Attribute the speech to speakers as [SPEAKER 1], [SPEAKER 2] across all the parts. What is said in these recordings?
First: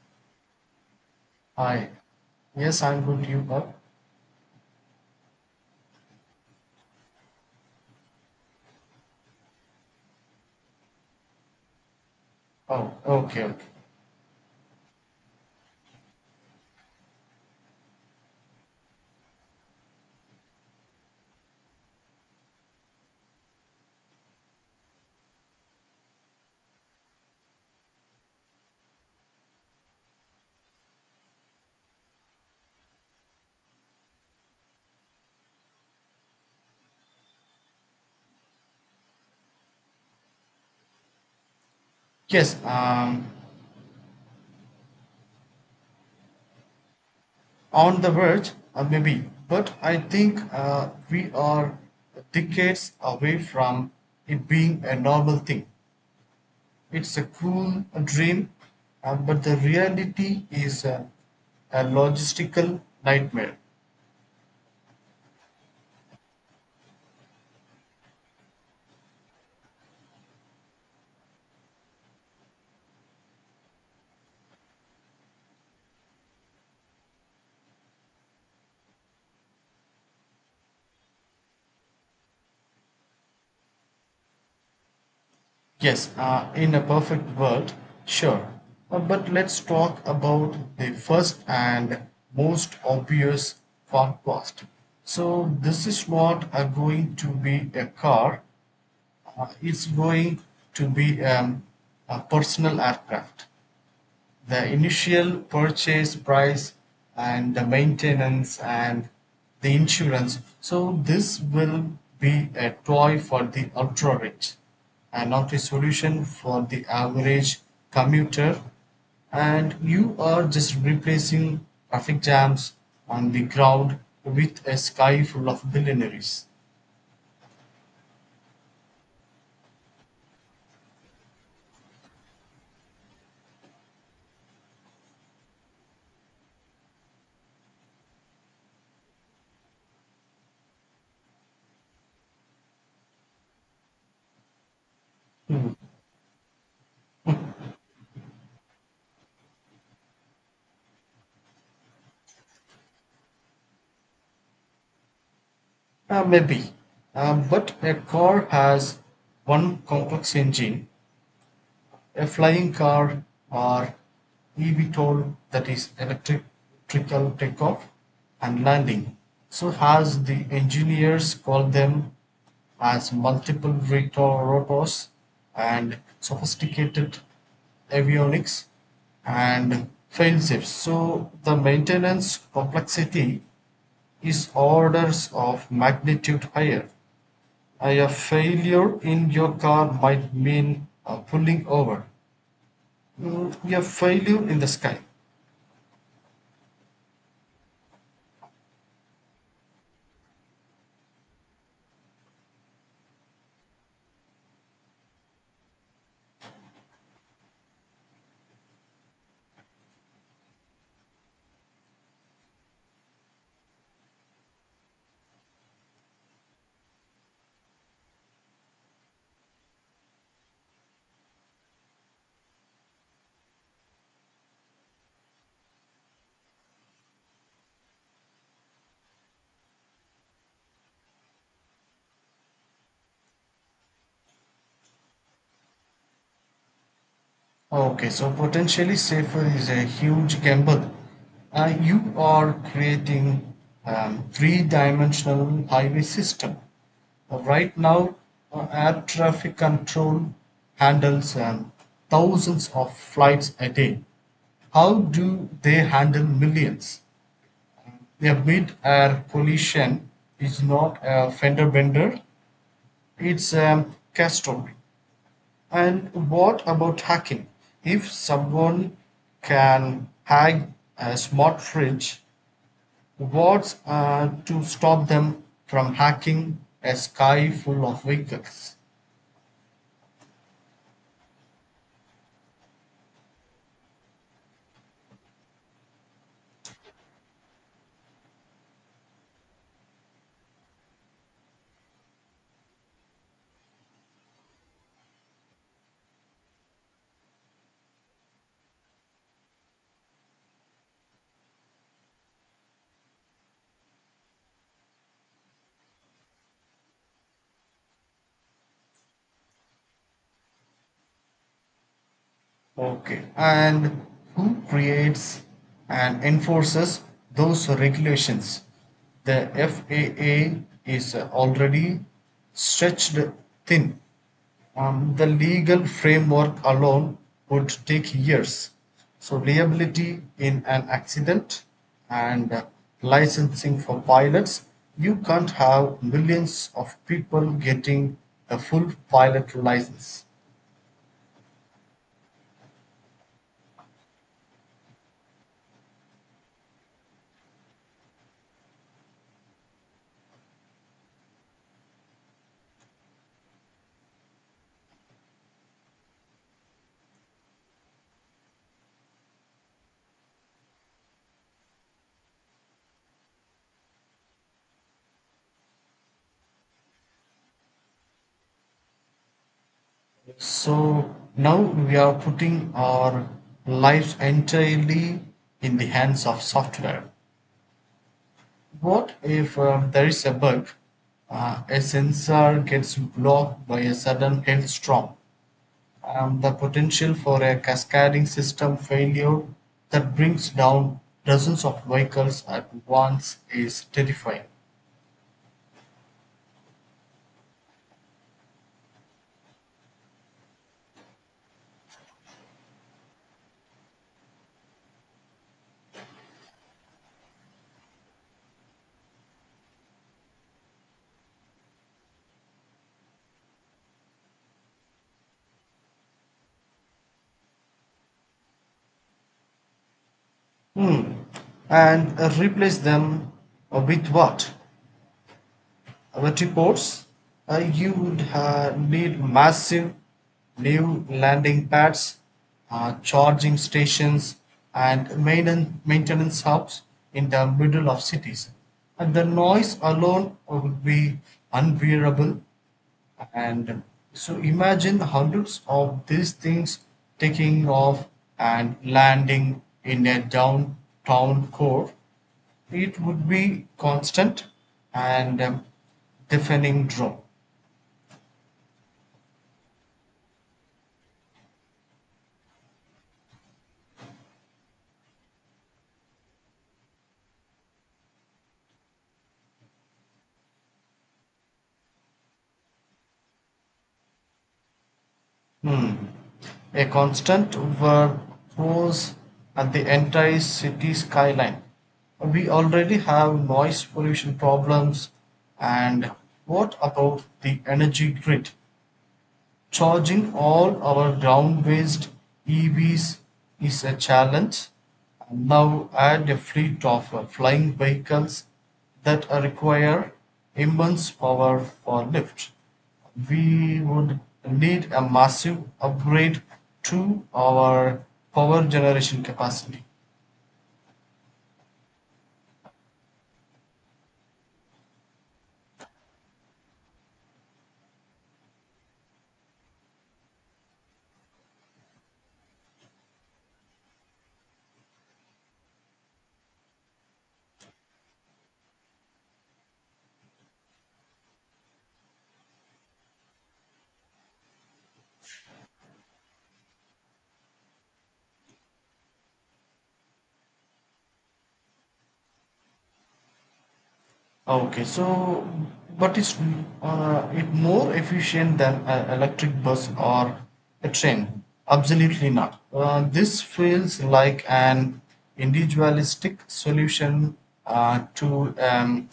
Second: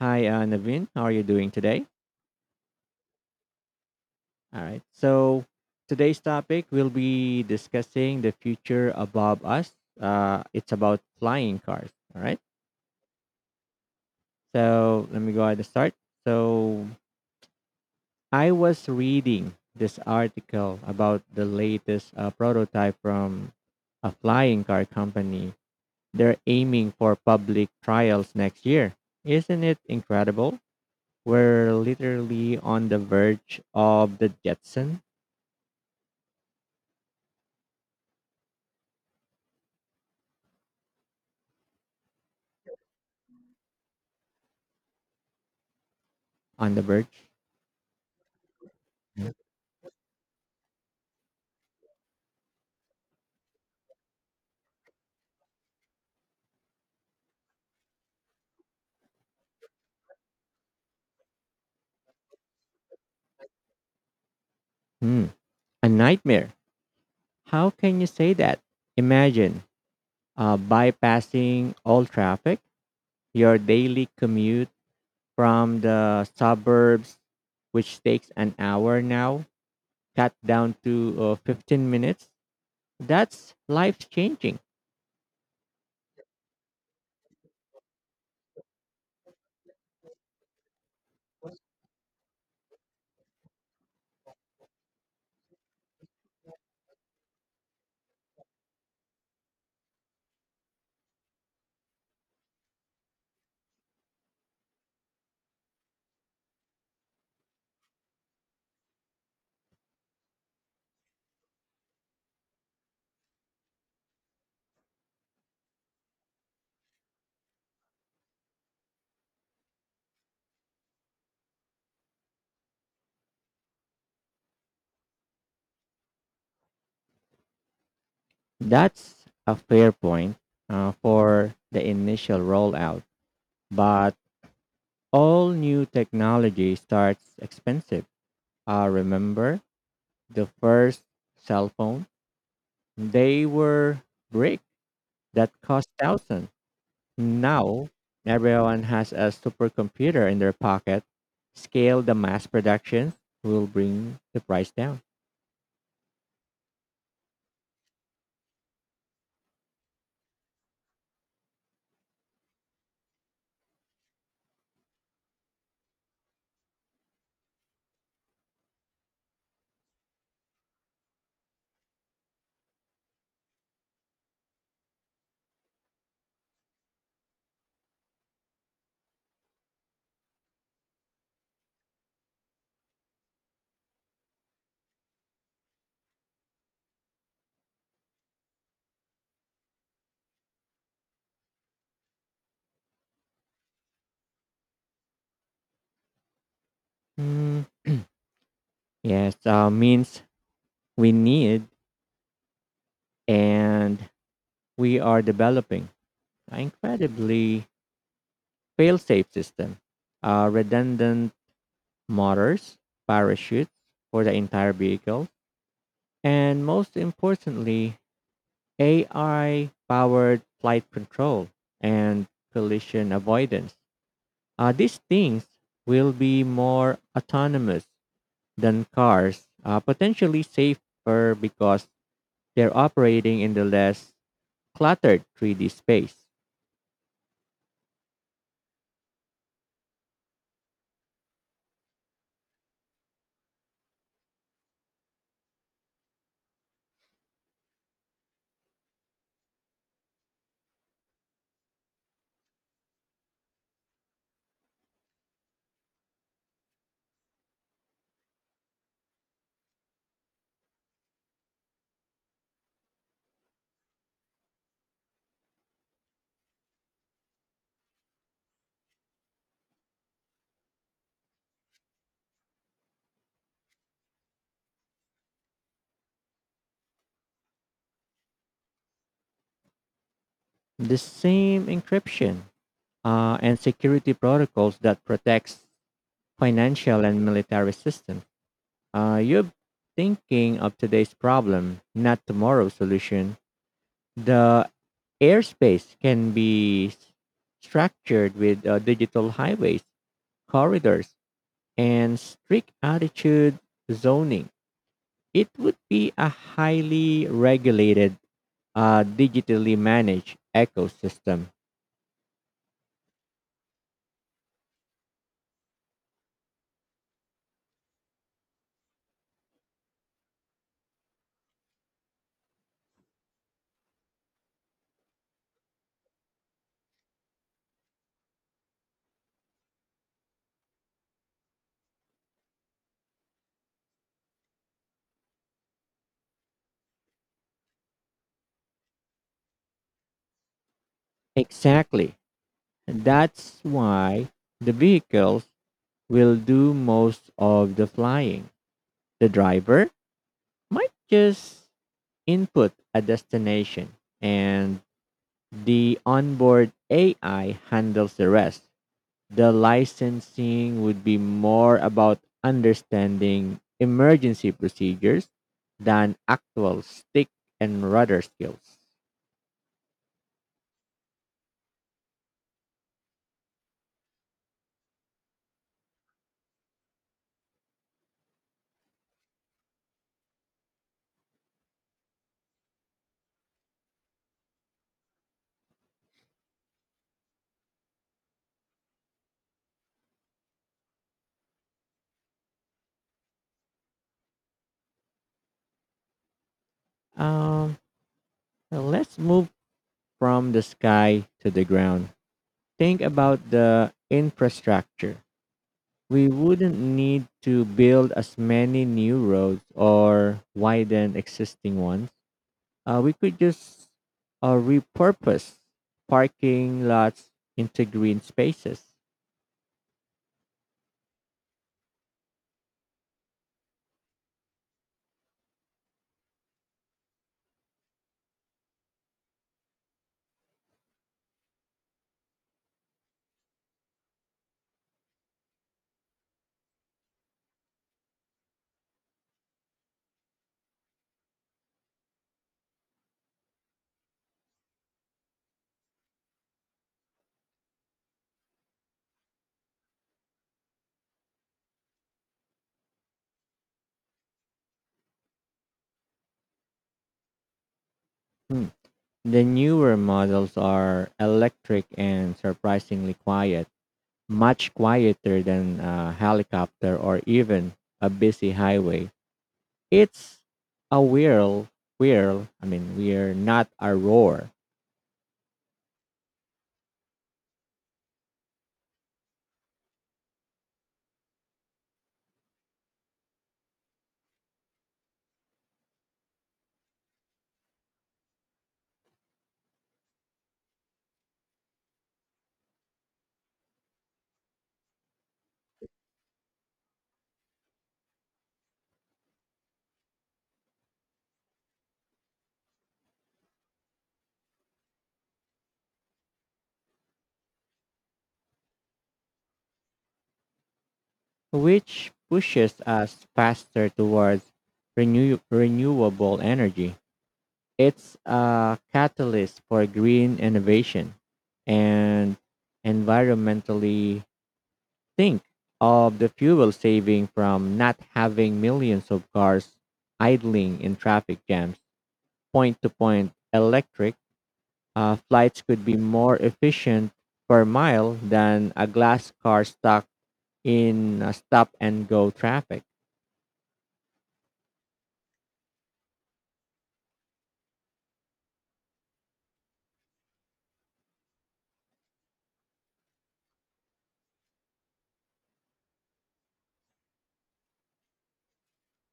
[SPEAKER 1] Hi, Naveen. How are you doing today?
[SPEAKER 2] Hi. Yes, I'm good. You are?
[SPEAKER 1] All right. So today's topic will be discussing the future above us. It's about flying cars. All right.
[SPEAKER 2] Oh, okay, okay.
[SPEAKER 1] So let me go ahead and start. So I was reading this article about the latest prototype from a flying car company. They're aiming for public trials next year. Isn't it incredible? We're literally on the verge of the Jetson.
[SPEAKER 2] Yes, um,
[SPEAKER 1] On the verge?
[SPEAKER 2] on the verge, maybe.
[SPEAKER 1] Yeah.
[SPEAKER 2] But I think we are decades away from it being a normal thing. It's a cool dream, but the reality is a logistical nightmare.
[SPEAKER 1] Hmm. A nightmare. How can you say that? Imagine bypassing all traffic, your daily commute from the suburbs, which takes an hour now, cut down to 15 minutes. That's life changing.
[SPEAKER 2] Yes, in a perfect world, sure. But let's talk about the first and most obvious car cost. So, this is not going to be a car, it's going to be a personal aircraft. The initial purchase price and the maintenance and the insurance. So this will be a toy for the ultra rich and not a solution for the average commuter. And you are just replacing traffic jams on the ground with a sky full of billionaires.
[SPEAKER 1] That's a fair point for the initial rollout. But all new technology starts expensive. Remember the first cell phone? They were brick that cost thousands. Now, everyone has a supercomputer in their pocket. Scale the mass production will bring the price down.
[SPEAKER 2] Maybe. But a car has one complex engine. A flying car or eVTOL, that is electrical takeoff and landing, so has the engineers called them, as multiple rotors and sophisticated avionics and fail-safes. So the maintenance complexity is orders of magnitude higher. A failure in your car might mean pulling over. Mm, a failure in the sky.
[SPEAKER 1] Mm, yes, means we need, and we are developing an incredibly fail-safe system. Redundant motors, parachutes for the entire vehicle, and most importantly, AI powered flight control and collision avoidance. These things will be more autonomous than cars, potentially safer because they're operating in the less cluttered 3D space.
[SPEAKER 2] Okay, so potentially safer is a huge gamble. You are creating three-dimensional highway system. Right now, air traffic control handles thousands of flights a day. How do they handle millions? A mid-air collision is not a fender bender; it's a catastrophe. And what about hacking? If someone can hack a smart fridge, what's to stop them from hacking a sky full of vehicles?
[SPEAKER 1] The same encryption and security protocols that protects financial and military systems. You're thinking of today's problem, not tomorrow's solution. The airspace can be structured with digital highways, corridors, and strict altitude zoning. It would be a highly regulated, digitally managed ecosystem.
[SPEAKER 2] Okay. And who creates and enforces those regulations? The FAA is already stretched thin. The legal framework alone would take years. So, liability in an accident and licensing for pilots, you can't have millions of people getting a full pilot license.
[SPEAKER 1] Exactly. That's why the vehicles will do most of the flying. The driver might just input a destination, and the onboard AI handles the rest. The licensing would be more about understanding emergency procedures than actual stick and rudder skills.
[SPEAKER 2] So, now we are putting our lives entirely in the hands of software. What if there is a bug? A sensor gets blocked by a sudden hailstorm, the potential for a cascading system failure that brings down dozens of vehicles at once is terrifying.
[SPEAKER 1] Um, let's move from the sky to the ground. Think about the infrastructure. We wouldn't need to build as many new roads or widen existing ones. We could just repurpose parking lots into green spaces.
[SPEAKER 2] Hmm. And replace them with what? With reports? You would need massive new landing pads, charging stations, and maintenance hubs in the middle of cities. And the noise alone would be unbearable. And so imagine hundreds of these things taking off and landing in a downtown core. It would be constant and deafening drone.
[SPEAKER 1] Hmm. The newer models are electric and surprisingly quiet, much quieter than a helicopter or even a busy highway. It's a I mean, we're not a roar,
[SPEAKER 2] Hmm. A constant were pose at the entire city skyline. We already have noise pollution problems, and what about the energy grid? Charging all our ground-based EVs is a challenge. And now add a fleet of flying vehicles that require immense power for lift. We would need a massive upgrade to our power generation capacity.
[SPEAKER 1] which pushes us faster towards renewable energy. It's a catalyst for green innovation, and environmentally, think of the fuel saving from not having millions of cars idling in traffic jams. Point to point electric flights could be more efficient per mile than a glass car stuck in a stop and go traffic,
[SPEAKER 2] Okay, so but it's it more efficient than an electric bus or a train? Absolutely not. This feels like an individualistic solution to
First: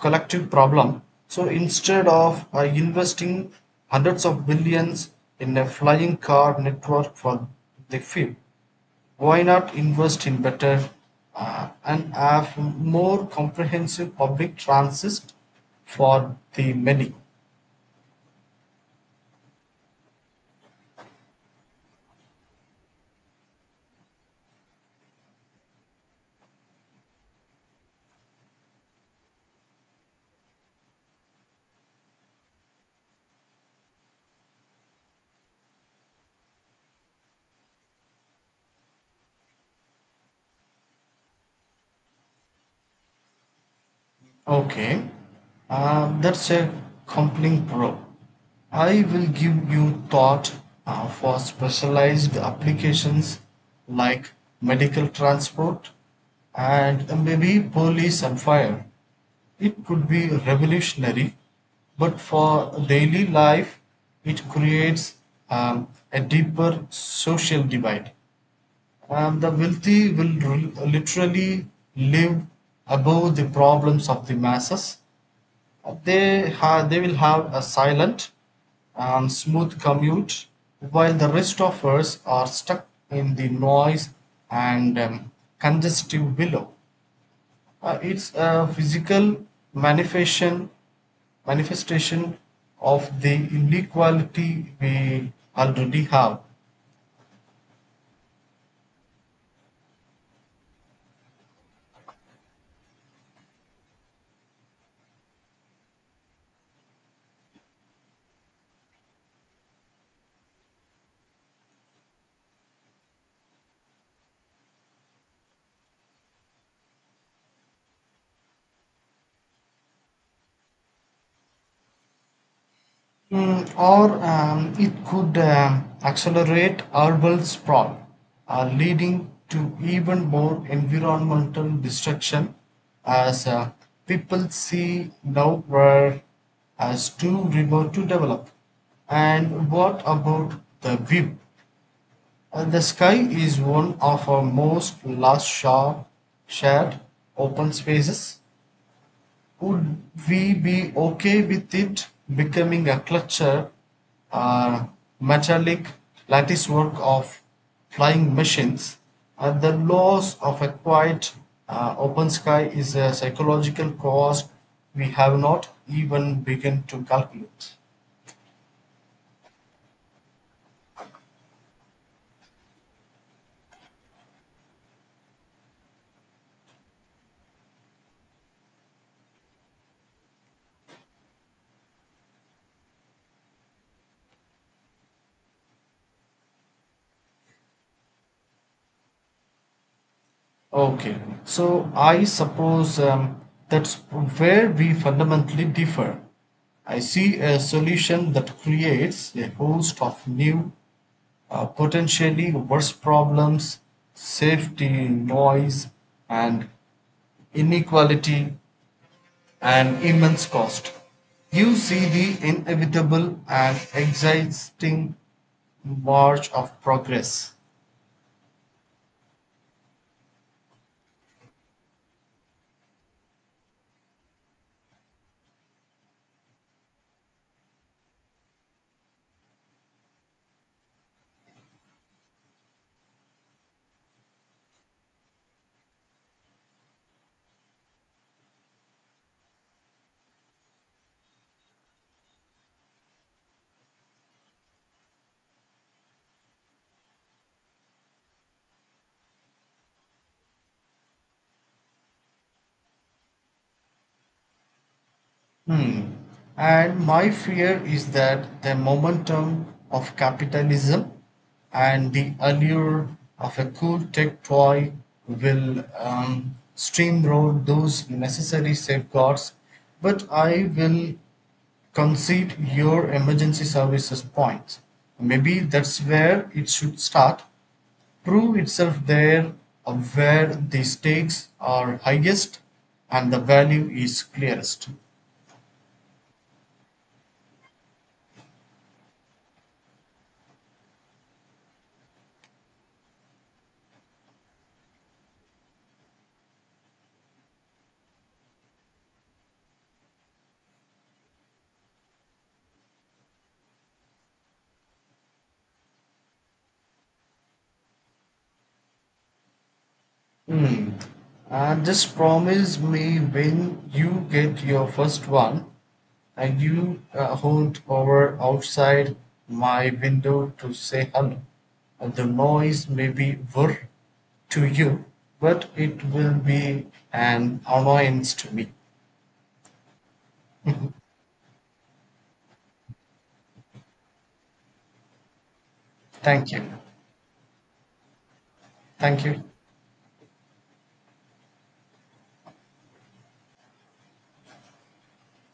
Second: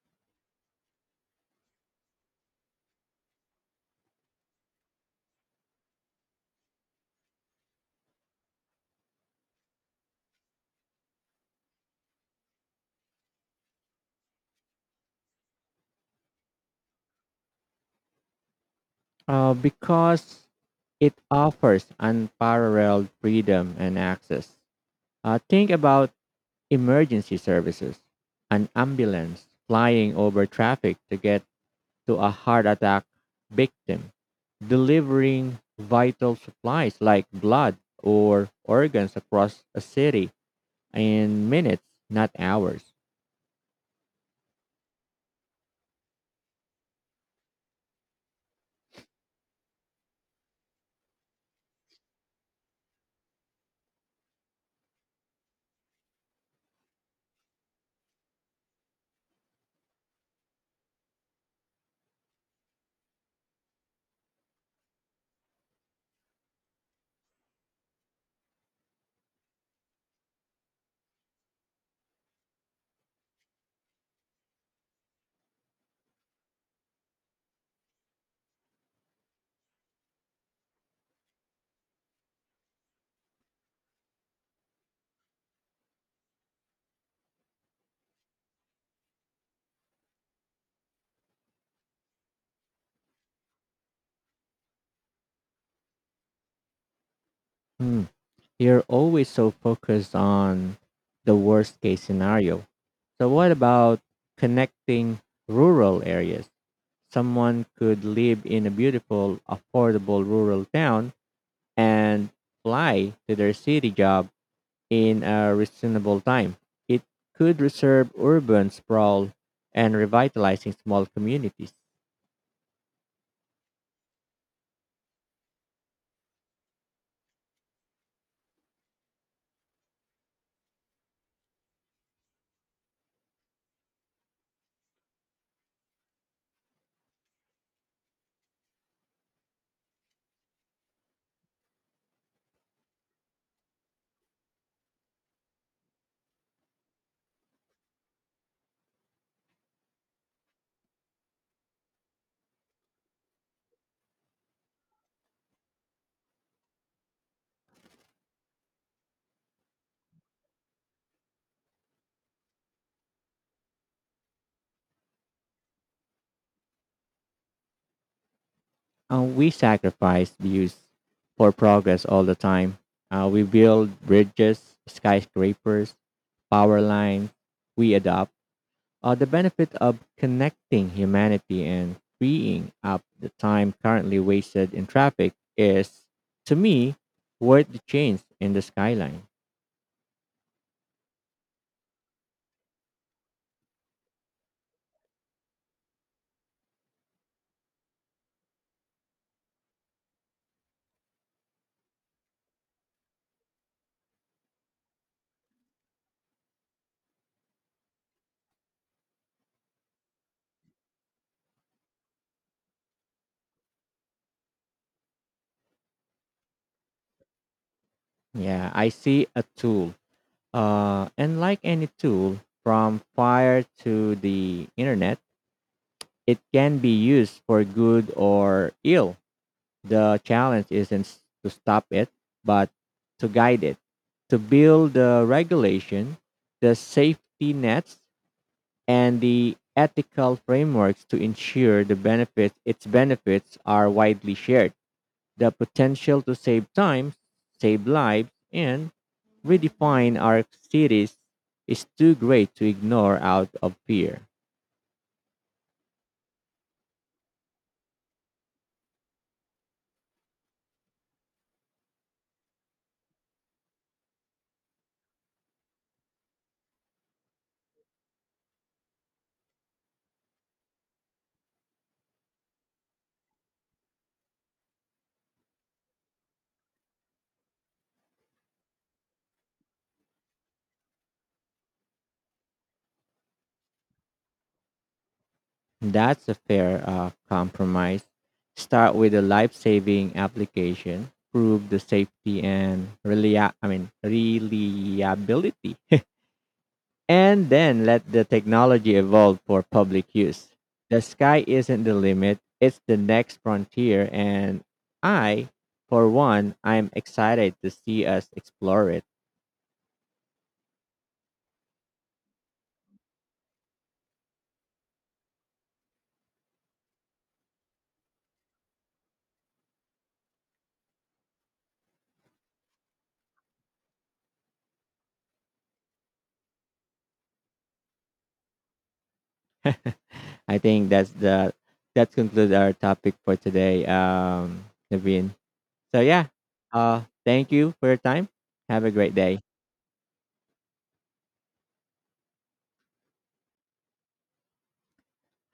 [SPEAKER 2] collective problem. So instead of investing hundreds of billions in a flying car network for the few, why not invest in better and have more comprehensive public transit for the many.
[SPEAKER 1] because it offers unparalleled freedom and access. Think about emergency services, an ambulance flying over traffic to get to a heart attack victim, delivering vital supplies like blood or organs across a city in minutes, not hours.
[SPEAKER 2] Okay, that's a compelling pro. I will give you thought for specialized applications like medical transport and maybe police and fire. It could be revolutionary, but for daily life, it creates a deeper social divide. The wealthy will literally live above the problems of the masses. They, they will have a silent and smooth commute, while the rest of us are stuck in the noise and congestive billow. It's a physical manifestation, manifestation of the inequality we already have.
[SPEAKER 1] Hmm. You're always so focused on the worst case scenario. So, what about connecting rural areas? Someone could live in a beautiful, affordable rural town and fly to their city job in a reasonable time. It could reserve urban sprawl and revitalizing small communities.
[SPEAKER 2] Mm, or it could accelerate urban sprawl, leading to even more environmental destruction as people see now were as too remote to develop. And what about the view? The sky is one of our most last shared open spaces. Would we be okay with it becoming a culture or metallic lattice work of flying machines? And the loss of a quiet, open sky is a psychological cost we have not even begun to calculate.
[SPEAKER 1] We sacrifice views for progress all the time. We build bridges, skyscrapers, power lines. We adopt the benefit of connecting humanity and freeing up the time currently wasted in traffic is, to me, worth the change in the skyline.
[SPEAKER 2] Okay, so I suppose that's where we fundamentally differ. I see a solution that creates a host of new potentially worse problems, safety, noise, and inequality, and immense cost. You see the inevitable and exhausting march of progress.
[SPEAKER 1] Yeah, I see a tool. And like any tool, from fire to the internet, it can be used for good or ill. The challenge isn't to stop it, but to guide it, to build the regulation, the safety nets, and the ethical frameworks to ensure the benefits its benefits are widely shared. The potential to save time, save lives, and redefine our cities is too great to ignore out of fear.
[SPEAKER 2] Hmm. And my fear is that the momentum of capitalism and the allure of a cool tech toy will steamroll those necessary safeguards. But I will concede your emergency services point. Maybe that's where it should start. Prove itself there where the stakes are highest and the value is clearest.
[SPEAKER 1] That's a fair compromise. Start with a life-saving application, prove the safety and reliability, and then let the technology evolve for public use. The sky isn't the limit; it's the next frontier, and I, for one, I'm excited to see us explore it.
[SPEAKER 2] Hmm. Just promise me when you get your first one and you hold over outside my window to say hello. The noise may be whir to you, but it will be an annoyance to me.
[SPEAKER 1] I think that concludes our topic for today, Naveen. So yeah,
[SPEAKER 2] Thank you.
[SPEAKER 1] thank you for your time. Have a great
[SPEAKER 2] Thank you.
[SPEAKER 1] day.